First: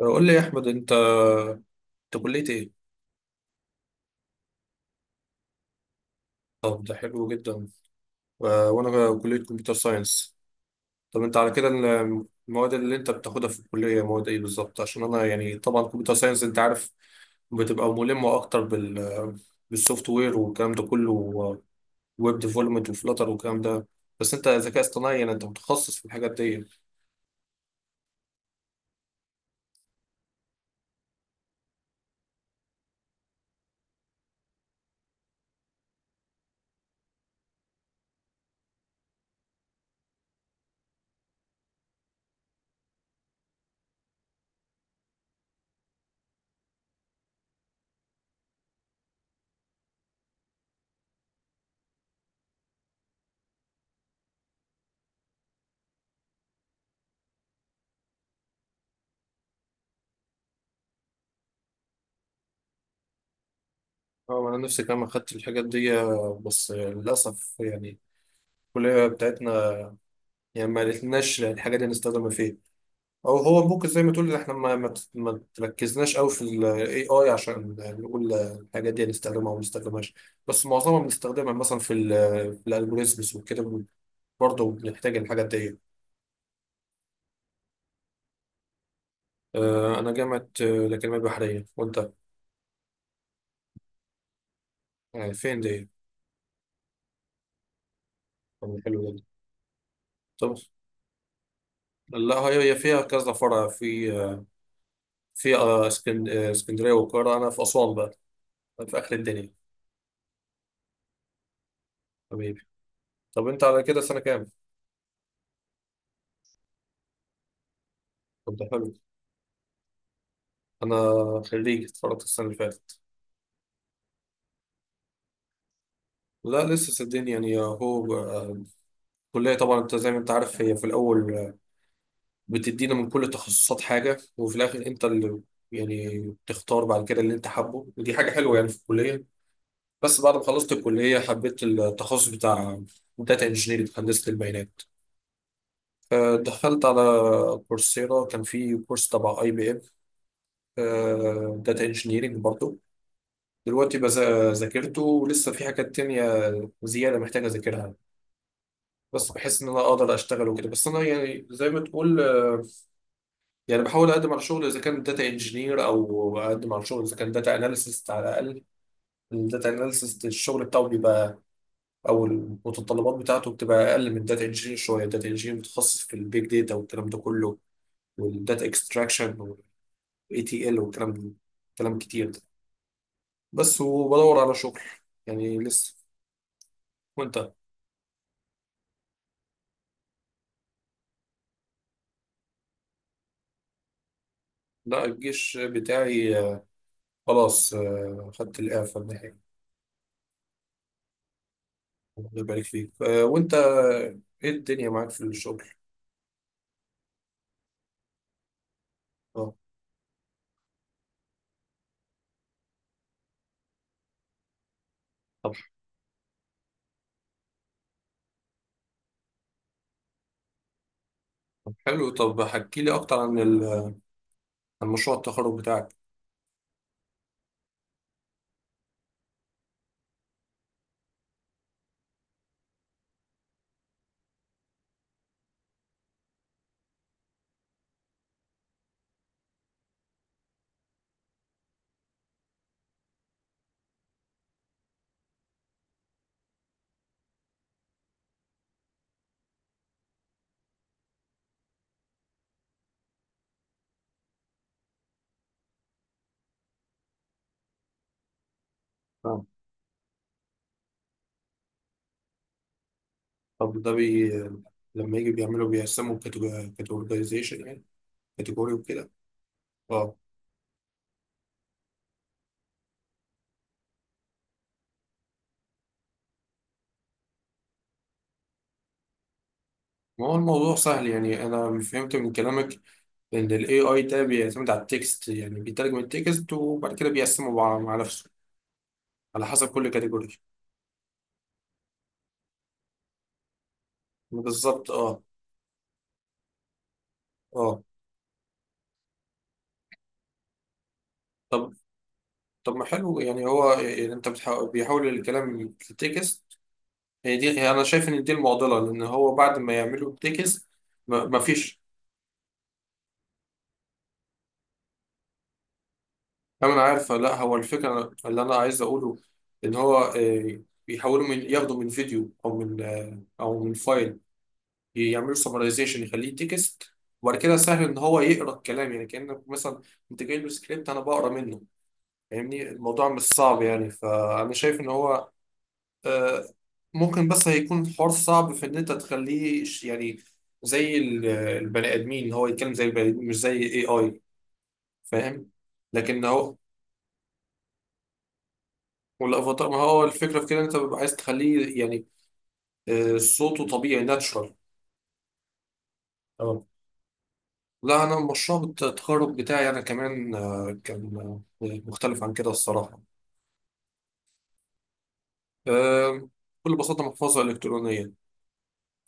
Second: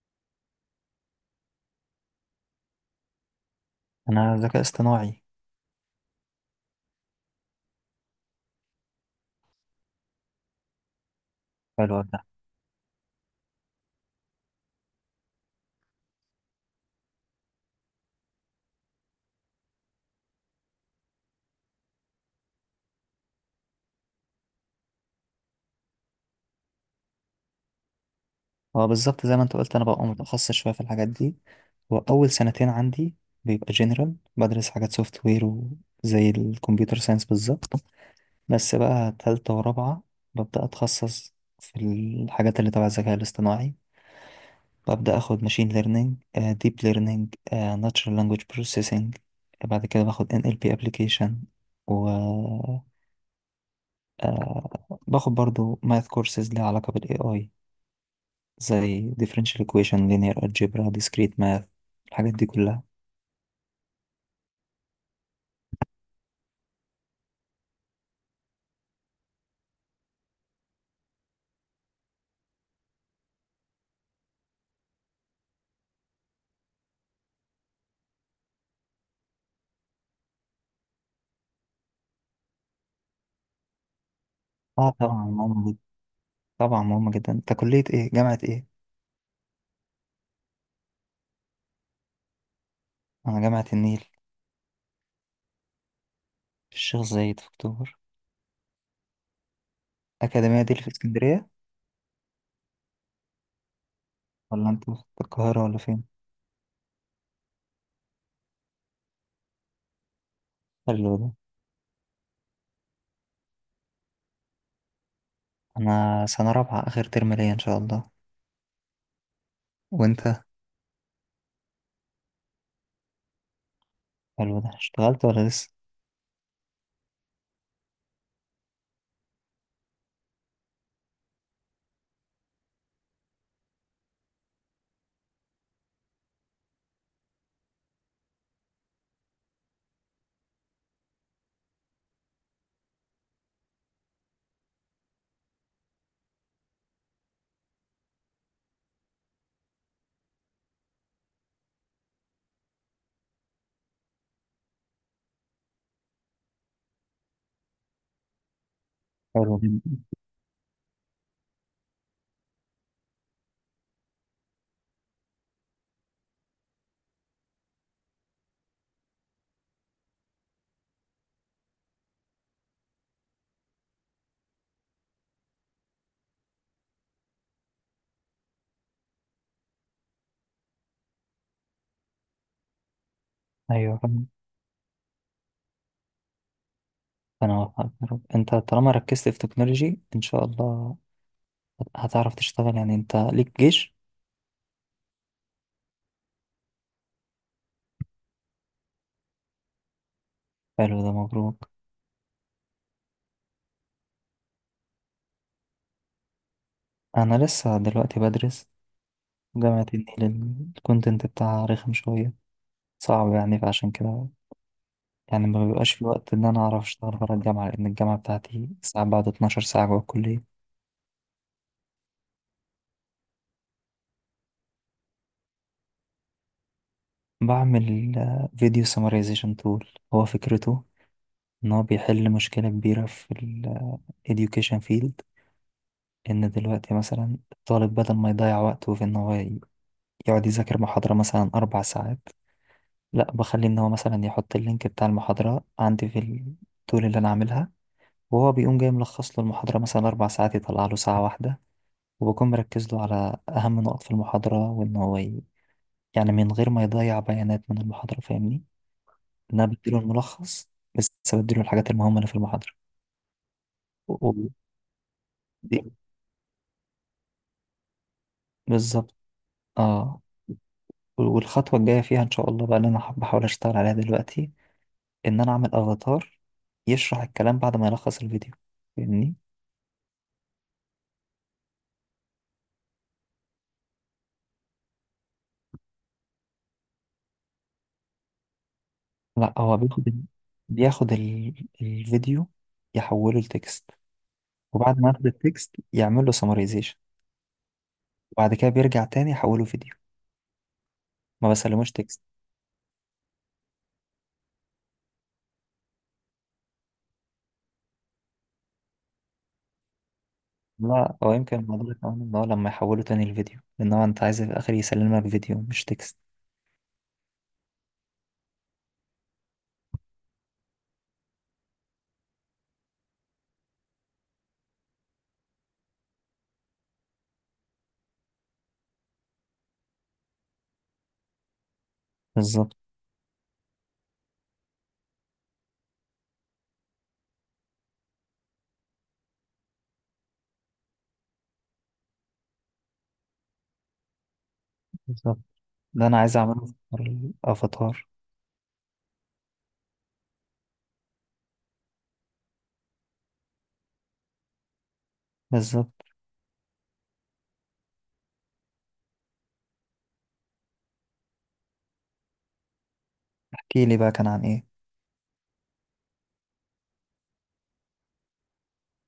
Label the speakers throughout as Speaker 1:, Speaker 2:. Speaker 1: قول لي يا احمد، انت كليه ايه؟
Speaker 2: انا ذكاء اصطناعي.
Speaker 1: طب ده حلو جدا. وانا كليه كمبيوتر ساينس. طب انت على كده
Speaker 2: حلو ده.
Speaker 1: المواد اللي انت بتاخدها في الكليه مواد ايه بالظبط؟ عشان انا يعني طبعا كمبيوتر ساينس انت عارف، بتبقى ملمه اكتر بالسوفت وير والكلام ده كله، ويب ديفلوبمنت وفلاتر والكلام ده. بس انت ذكاء اصطناعي، يعني انت متخصص في الحاجات دي.
Speaker 2: اه، بالظبط زي ما انت قلت، انا ببقى متخصص شويه في الحاجات دي، واول سنتين عندي بيبقى جنرال، بدرس حاجات سوفت وير وزي الكمبيوتر ساينس بالظبط. بس بقى تالتة ورابعة ببدأ أتخصص في الحاجات اللي تبع الذكاء الاصطناعي. ببدأ أخد ماشين ليرنينج، ديب ليرنينج، ناتشرال لانجويج بروسيسنج. بعد كده باخد NLP application، وباخد برضو ماث كورسز ليها علاقة بال AI، زي differential equation، linear algebra، discrete math، الحاجات دي كلها.
Speaker 1: اه، انا نفسي كمان اخدت الحاجات دي، بس للاسف يعني الكليه بتاعتنا يعني ما لقيناش الحاجات دي نستخدمها فيها، او هو ممكن زي ما تقول احنا ما تركزناش قوي في الاي اي عشان نقول الحاجات دي هنستخدمها او ما نستخدمهاش. بس معظمها بنستخدمها مثلا في الالجوريزمز وكده، برضه
Speaker 2: اه
Speaker 1: بنحتاج
Speaker 2: طبعا
Speaker 1: الحاجات
Speaker 2: مهمة
Speaker 1: دي.
Speaker 2: جدا، طبعا مهمة جدا. انت كلية ايه؟ جامعة ايه؟
Speaker 1: انا جامعه الاكاديميه البحريه، وانت؟
Speaker 2: انا جامعة النيل.
Speaker 1: فين دي؟
Speaker 2: في الشيخ زايد، في اكتوبر.
Speaker 1: طب حلو جدا. طب
Speaker 2: اكاديمية دي اللي في اسكندرية.
Speaker 1: لا، هي فيها كذا فرع في آه،
Speaker 2: ولا انت في
Speaker 1: في
Speaker 2: القاهرة ولا
Speaker 1: آه،
Speaker 2: فين؟
Speaker 1: اسكن- آه، اسكندريه والقاهره، انا في اسوان بقى، في اخر الدنيا.
Speaker 2: حلو ده.
Speaker 1: حبيبي. طب انت على كده سنه كام؟
Speaker 2: انا سنة رابعة، اخر ترم ليا ان شاء الله.
Speaker 1: طب ده حلو.
Speaker 2: وانت؟
Speaker 1: انا خريج، اتخرجت السنه اللي فاتت.
Speaker 2: حلو ده، اشتغلت ولا لسه؟
Speaker 1: لا لسه، صدقني، يعني هو. الكلية طبعا انت زي ما انت عارف هي في الأول، بتدينا من كل تخصصات حاجة، وفي الآخر انت اللي، يعني، بتختار بعد كده اللي انت حابه، ودي حاجة حلوة يعني في الكلية. بس بعد ما خلصت الكلية حبيت التخصص بتاع داتا انجينيرنج، هندسة البيانات. دخلت على كورسيرا، كان في كورس تبع اي بي ام، داتا انجينيرنج برضه. دلوقتي ذاكرته، ولسه في حاجات تانية زيادة محتاجة أذاكرها. بس
Speaker 2: حلو
Speaker 1: بحس ان انا
Speaker 2: جدا.
Speaker 1: اقدر اشتغل وكده، بس انا يعني زي ما تقول، يعني بحاول اقدم على شغل اذا كان داتا انجينير، او اقدم على شغل اذا كان داتا اناليسيست على الاقل. الداتا اناليسيست الشغل بتاعه بيبقى، او المتطلبات بتاعته بتبقى اقل من داتا انجينير شويه. الداتا انجينير متخصص في البيج داتا والكلام ده كله، والداتا اكستراكشن والاي تي ال والكلام، كلام كتير ده، بس
Speaker 2: ايوه، فاهم.
Speaker 1: وبدور على شغل، يعني لسه. وانت؟
Speaker 2: انا وفقت يا رب. انت طالما ركزت في تكنولوجي ان شاء الله هتعرف تشتغل. يعني انت ليك جيش؟
Speaker 1: لا، الجيش بتاعي، خلاص، خدت الاعفاء النهائي.
Speaker 2: حلو ده، مبروك.
Speaker 1: الله يبارك فيك. وانت، ايه الدنيا معاك في الشغل؟
Speaker 2: انا لسه دلوقتي بدرس.
Speaker 1: اه.
Speaker 2: جامعة النيل الكونتنت بتاعها رخم شوية، صعب يعني. فعشان كده يعني
Speaker 1: طب
Speaker 2: ما بيبقاش في وقت ان انا اعرف اشتغل بره الجامعة، لان الجامعة بتاعتي ساعات بعد 12 ساعة جوه الكلية.
Speaker 1: طب حلو، طب حكي لي اكتر عن مشروع التخرج بتاعك.
Speaker 2: بعمل فيديو سمرايزيشن تول. هو فكرته ان هو بيحل مشكلة كبيرة في ال education field. ان دلوقتي مثلا الطالب بدل ما يضيع وقته في ان هو يقعد يذاكر محاضرة مثلا 4 ساعات، لا بخليه ان هو مثلا يحط اللينك بتاع المحاضرة عندي في التول اللي انا عاملها، وهو بيقوم جاي ملخص له المحاضرة مثلا 4 ساعات يطلع له ساعة واحدة، وبكون مركز له على أهم نقط في المحاضرة، وإن هو يعني من غير ما يضيع بيانات من المحاضرة. فاهمني؟
Speaker 1: اه.
Speaker 2: إن أنا بديله الملخص بس، بديله الحاجات المهمة اللي في المحاضرة.
Speaker 1: طب ده
Speaker 2: و-
Speaker 1: بي،
Speaker 2: و-
Speaker 1: لما يجي بيعملوا
Speaker 2: دي-
Speaker 1: بيقسموا كاتيجورايزيشن يعني، كاتيجوري وكده.
Speaker 2: بالظبط،
Speaker 1: اه.
Speaker 2: اه. والخطوة الجاية فيها إن شاء الله بقى اللي أنا بحاول أشتغل عليها دلوقتي، إن أنا أعمل أفاتار يشرح الكلام بعد ما يلخص الفيديو. فاهمني؟
Speaker 1: ما هو الموضوع سهل يعني، انا فهمت من كلامك ان الاي اي ده بيعتمد على التكست، يعني بيترجم التكست وبعد كده بيقسمه مع نفسه على
Speaker 2: لأ،
Speaker 1: حسب
Speaker 2: هو
Speaker 1: كل
Speaker 2: بياخد ال-
Speaker 1: كاتيجوري.
Speaker 2: بياخد ال- الفيديو، يحوله لتكست،
Speaker 1: بالظبط.
Speaker 2: وبعد ما
Speaker 1: اه
Speaker 2: ياخد التكست يعمل له سمرايزيشن،
Speaker 1: اه.
Speaker 2: وبعد كده بيرجع تاني يحوله فيديو. ما
Speaker 1: طب
Speaker 2: بسلموش تكست.
Speaker 1: طب ما حلو، يعني هو يعني انت بتحاول بيحول الكلام لتكست. هي دي، هي انا شايف ان دي المعضله، لان هو بعد ما يعملوا تكست
Speaker 2: لا،
Speaker 1: ما
Speaker 2: هو
Speaker 1: ما
Speaker 2: يمكن
Speaker 1: فيش.
Speaker 2: الموضوع كمان ان هو لما يحوله تاني الفيديو، لان هو انت عايز في الاخر يسلمك فيديو مش تكست.
Speaker 1: انا عارفه، لا هو الفكره اللي انا عايز اقوله، ان هو، بيحولوا، من ياخدوا من فيديو، او من، او من فايل، يعملوا سمرايزيشن يخليه تكست، وبعد كده سهل ان هو يقرا الكلام. يعني كانك مثلا انت جاي له سكريبت انا بقرا منه. فاهمني؟
Speaker 2: بالظبط.
Speaker 1: الموضوع مش صعب يعني، فانا شايف ان هو، آه، ممكن، بس هيكون الحوار صعب في ان انت تخليه يعني زي البني ادمين، ان هو يتكلم زي البني ادمين مش زي اي اي.
Speaker 2: بالظبط،
Speaker 1: فاهم؟
Speaker 2: ده انا
Speaker 1: لكن
Speaker 2: عايز
Speaker 1: هو.
Speaker 2: اعمله في حوار الافاتار.
Speaker 1: والافاتار ما هو الفكره في كده، إن انت بيبقى عايز تخليه يعني، صوته طبيعي، ناتشرال.
Speaker 2: بالظبط.
Speaker 1: اه. لا، انا مشروع التخرج بتاعي انا كمان، كان، مختلف عن كده الصراحه.
Speaker 2: احكي لي بقى كان عن ايه.
Speaker 1: آه، بكل بساطه، محفظه الكترونيه.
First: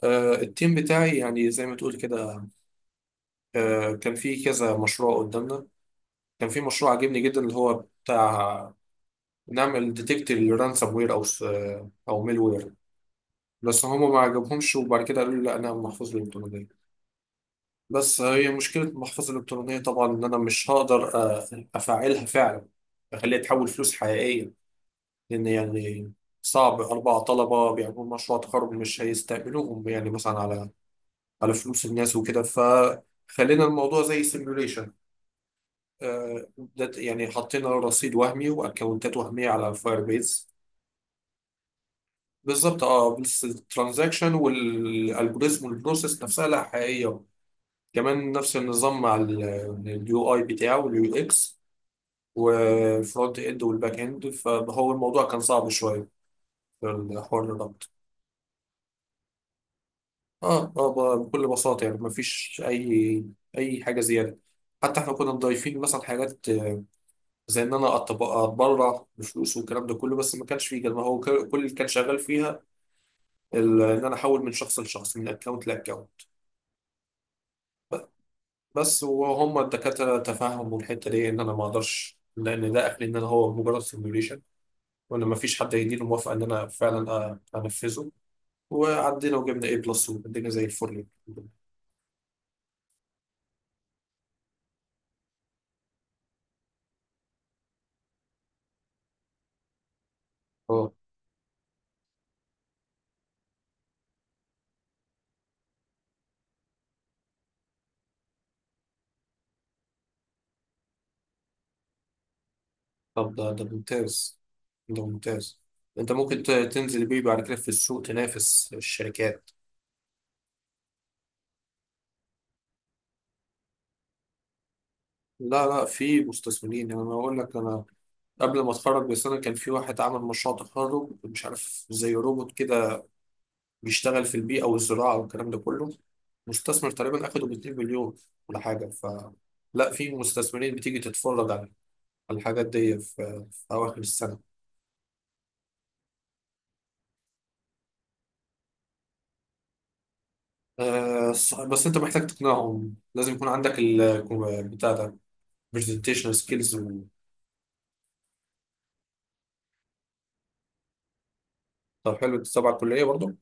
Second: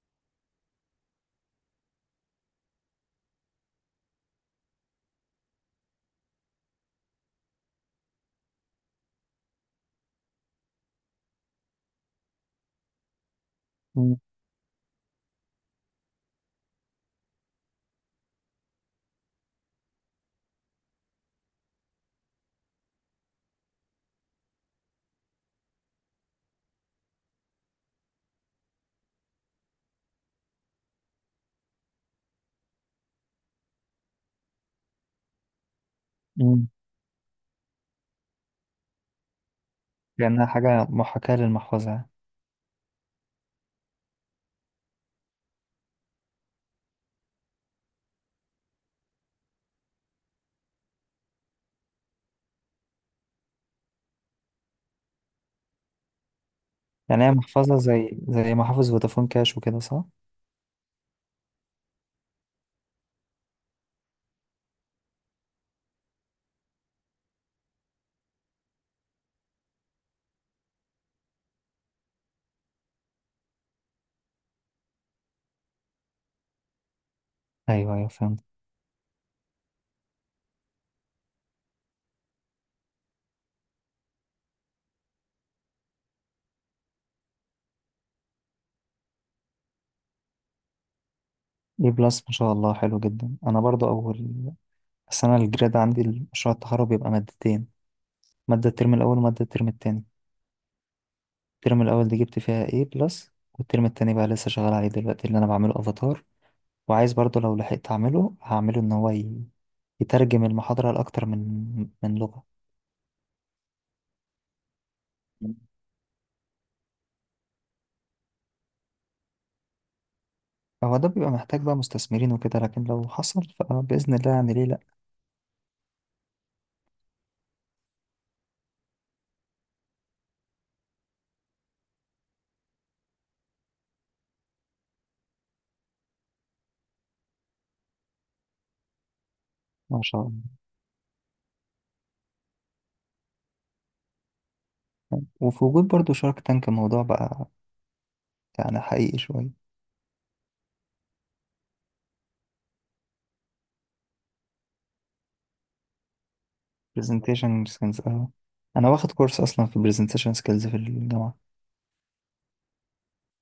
Speaker 1: التيم بتاعي يعني زي ما تقول كده، كان في كذا مشروع قدامنا. كان في مشروع عجبني جدا، اللي هو بتاع، نعمل ديتكت للرانسوم وير، او او ميل وير. بس هما
Speaker 2: مم.
Speaker 1: ما عجبهمش، وبعد كده قالوا لي لا، انا محفظة الالكترونية. بس هي مشكلة المحفظة الالكترونية طبعا ان انا مش هقدر افعلها فعلا، اخليها تحول فلوس حقيقية، لان يعني صعب اربع طلبة بيعملوا مشروع تخرج مش هيستقبلوهم يعني مثلا على فلوس الناس وكده، فخلينا الموضوع زي سيميوليشن.
Speaker 2: مم.
Speaker 1: ده يعني حطينا رصيد وهمي واكونتات وهميه على الفاير
Speaker 2: لانها
Speaker 1: بيز.
Speaker 2: حاجه محاكاه للمحفظه يعني.
Speaker 1: بالظبط، اه، بس الترانزاكشن والالجوريزم والبروسيس نفسها لا حقيقيه، كمان نفس النظام مع اليو اي بتاعه واليو اكس والفرونت اند والباك اند، فهو الموضوع كان صعب شويه في
Speaker 2: يعني هي
Speaker 1: الحوار،
Speaker 2: محفظه
Speaker 1: الربط.
Speaker 2: زي محافظ فودافون كاش وكده صح؟
Speaker 1: اه اه، بكل بساطه يعني مفيش اي حاجه زياده. حتى احنا كنا مضايفين مثلا حاجات زي ان انا اتبرع بفلوس والكلام ده كله، بس ما كانش فيه كده، ما هو كل اللي كان شغال فيها، ان انا احول من شخص لشخص، من اكونت لاكونت.
Speaker 2: ايوه، ايوه، فهمت.
Speaker 1: بس وهم الدكاتره تفهموا الحته دي، ان انا ما اقدرش، لان ده اخري ان انا هو مجرد سيميوليشن، وان ما فيش حد هيديني موافقه ان انا فعلا انفذه. وعدينا وجبنا اي بلس والدنيا زي الفل.
Speaker 2: اي بلس، ما شاء الله، حلو جدا. انا برضو اول السنه الجراد عندي مشروع التخرج بيبقى مادتين، مادة الترم الأول ومادة الترم التاني.
Speaker 1: اه،
Speaker 2: الترم الأول دي جبت فيها A بلس، والترم التاني بقى لسه شغال عليه دلوقتي. اللي أنا بعمله أفاتار، وعايز برضو لو لحقت أعمله، هعمله إن هو يترجم المحاضرة لأكتر من لغة.
Speaker 1: طب ده ممتاز، ده ممتاز. انت ممكن تنزل بيه بعد كده في السوق، تنافس الشركات.
Speaker 2: هو ده بيبقى محتاج بقى مستثمرين وكده، لكن لو حصل فبإذن الله يعني ليه لأ.
Speaker 1: لا لا، في مستثمرين، يعني انا اقول لك، انا قبل ما اتخرج بسنه كان في واحد عمل مشروع تخرج مش عارف، زي روبوت كده، بيشتغل في البيئه والزراعه والكلام ده كله. مستثمر تقريبا اخده ب 2 مليون ولا حاجه. ف لا،
Speaker 2: ما
Speaker 1: في
Speaker 2: شاء الله.
Speaker 1: مستثمرين بتيجي تتفرج على الحاجات دي في اواخر السنه.
Speaker 2: وفي وجود برضو شارك تانك الموضوع بقى يعني حقيقي شوية.
Speaker 1: أه، بس انت محتاج تقنعهم، لازم يكون عندك ال بتاع ده، برزنتيشن سكيلز.
Speaker 2: presentation skills، اه. أنا واخد كورس أصلا في presentation skills في الجامعة.
Speaker 1: طب حلو، انت تبع الكليه برضه؟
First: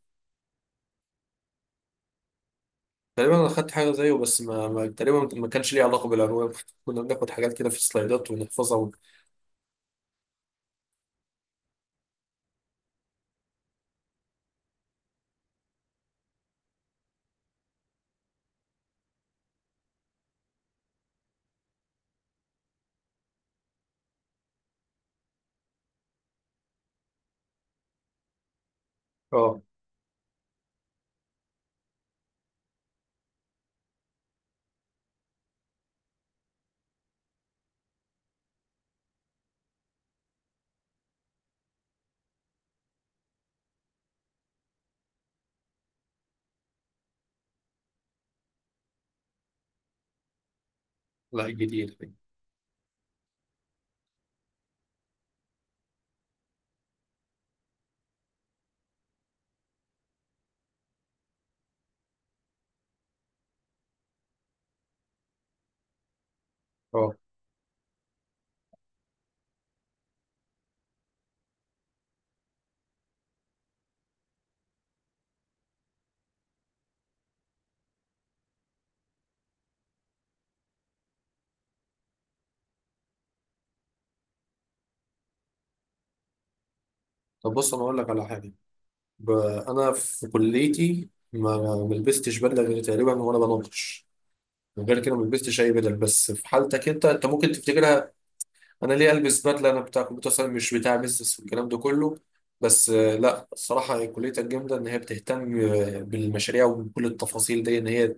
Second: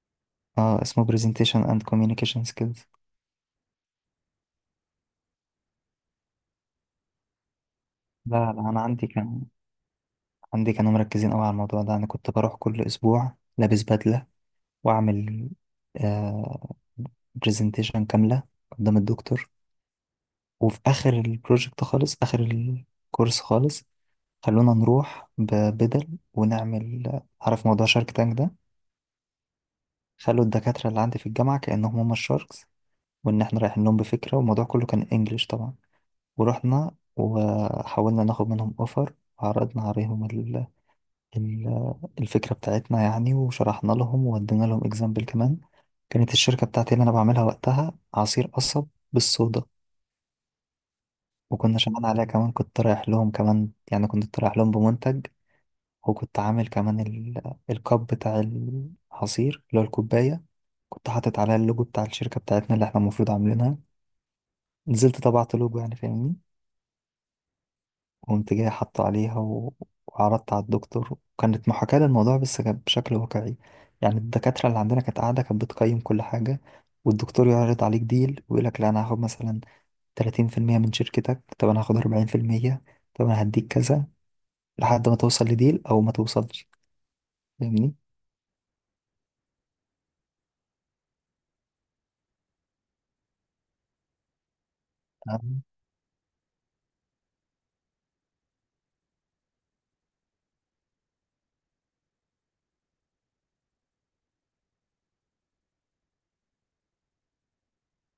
Speaker 2: اه، اسمه presentation and communication skills.
Speaker 1: تقريبا انا خدت حاجه زيه، بس ما تقريبا ما كانش ليه علاقه بالانواع. كنا بناخد حاجات كده في السلايدات
Speaker 2: لا، لا،
Speaker 1: ونحفظها
Speaker 2: أنا
Speaker 1: ون...
Speaker 2: عندي كانوا مركزين قوي على الموضوع ده. انا كنت بروح كل اسبوع لابس بدله واعمل آه برزنتيشن كامله قدام الدكتور. وفي اخر البروجكت خالص، اخر الكورس خالص، خلونا نروح ببدل ونعمل. عارف موضوع شارك تانك ده؟
Speaker 1: اه.
Speaker 2: خلوا الدكاتره اللي عندي في الجامعه كانهم هم الشاركس، وان احنا رايحين لهم بفكره، والموضوع كله كان انجليش طبعا. ورحنا وحاولنا ناخد منهم اوفر، وعرضنا عليهم ال- الفكرة بتاعتنا يعني، وشرحنا لهم وودينا لهم اكزامبل كمان. كانت الشركة بتاعتي اللي أنا بعملها وقتها عصير قصب بالصودا.
Speaker 1: لا
Speaker 2: وكنا
Speaker 1: جديد.
Speaker 2: شغالين عليها، كمان كنت رايح لهم، كمان يعني كنت رايح لهم بمنتج، وكنت عامل كمان الكاب بتاع العصير اللي هو الكوباية، كنت حاطط عليها اللوجو بتاع الشركة بتاعتنا اللي احنا المفروض عاملينها. نزلت طبعت لوجو يعني، فاهمني؟
Speaker 1: اه.
Speaker 2: قمت جاي حاطه عليها. و... وعرضت على الدكتور، وكانت محاكاة للموضوع بس كانت بشكل واقعي. يعني الدكاترة اللي عندنا كانت قاعدة، كانت بتقيم كل حاجة. والدكتور يعرض عليك ديل ويقول لك لا، أنا هاخد مثلا 30% من شركتك، طب أنا هاخد 40%، طب أنا هديك كذا، لحد ما توصل لديل أو ما توصلش.
Speaker 1: طب بص انا
Speaker 2: فاهمني؟
Speaker 1: اقول لك على حاجه، ب... انا في كليتي ما لبستش بدله غير تقريبا وانا بناقش. غير كده ما لبستش
Speaker 2: أنا
Speaker 1: اي بدل. بس في حالتك انت ممكن تفتكرها. انا ليه البس بدله، انا بتاع كمبيوتر ساينس مش بتاع بيزنس والكلام ده كله. بس لا الصراحه كليه الجامده ان هي بتهتم، بالمشاريع وبكل التفاصيل دي، ان هي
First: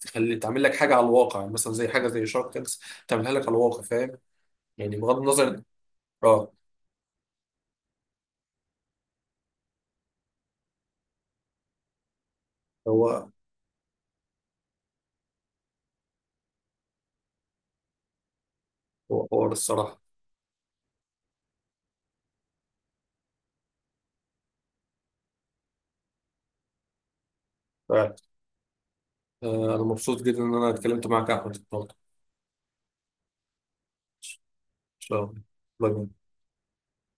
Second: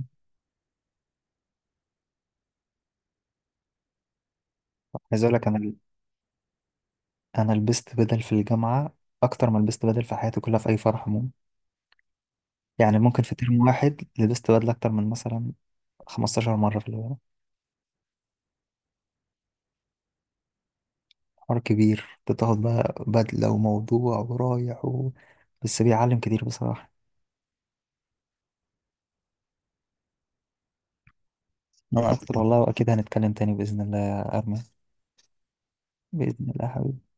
Speaker 1: تخلي تعمل لك حاجه على الواقع، يعني مثلا زي حاجه زي شارك تانكس تعملها لك على الواقع. فاهم؟ يعني بغض
Speaker 2: عايز أقول لك، أنا
Speaker 1: النظر. اه،
Speaker 2: أنا لبست بدل في الجامعة أكتر ما لبست بدل في حياتي كلها في أي فرح عموما. يعني ممكن
Speaker 1: هو
Speaker 2: في ترم واحد لبست بدل أكتر من مثلا 15 مرة في الجامعة.
Speaker 1: هو حوار الصراحه.
Speaker 2: حوار كبير. بتاخد بقى بدلة وموضوع ورايح. و... بس بيعلم كتير بصراحة.
Speaker 1: فعلا. انا مبسوط جدا ان انا اتكلمت معاك يا احمد النهارده.
Speaker 2: أنا أكتر والله، وأكيد هنتكلم تاني بإذن الله يا أرمي.
Speaker 1: ان شاء الله. باي باي.
Speaker 2: بإذن الله حبيبي.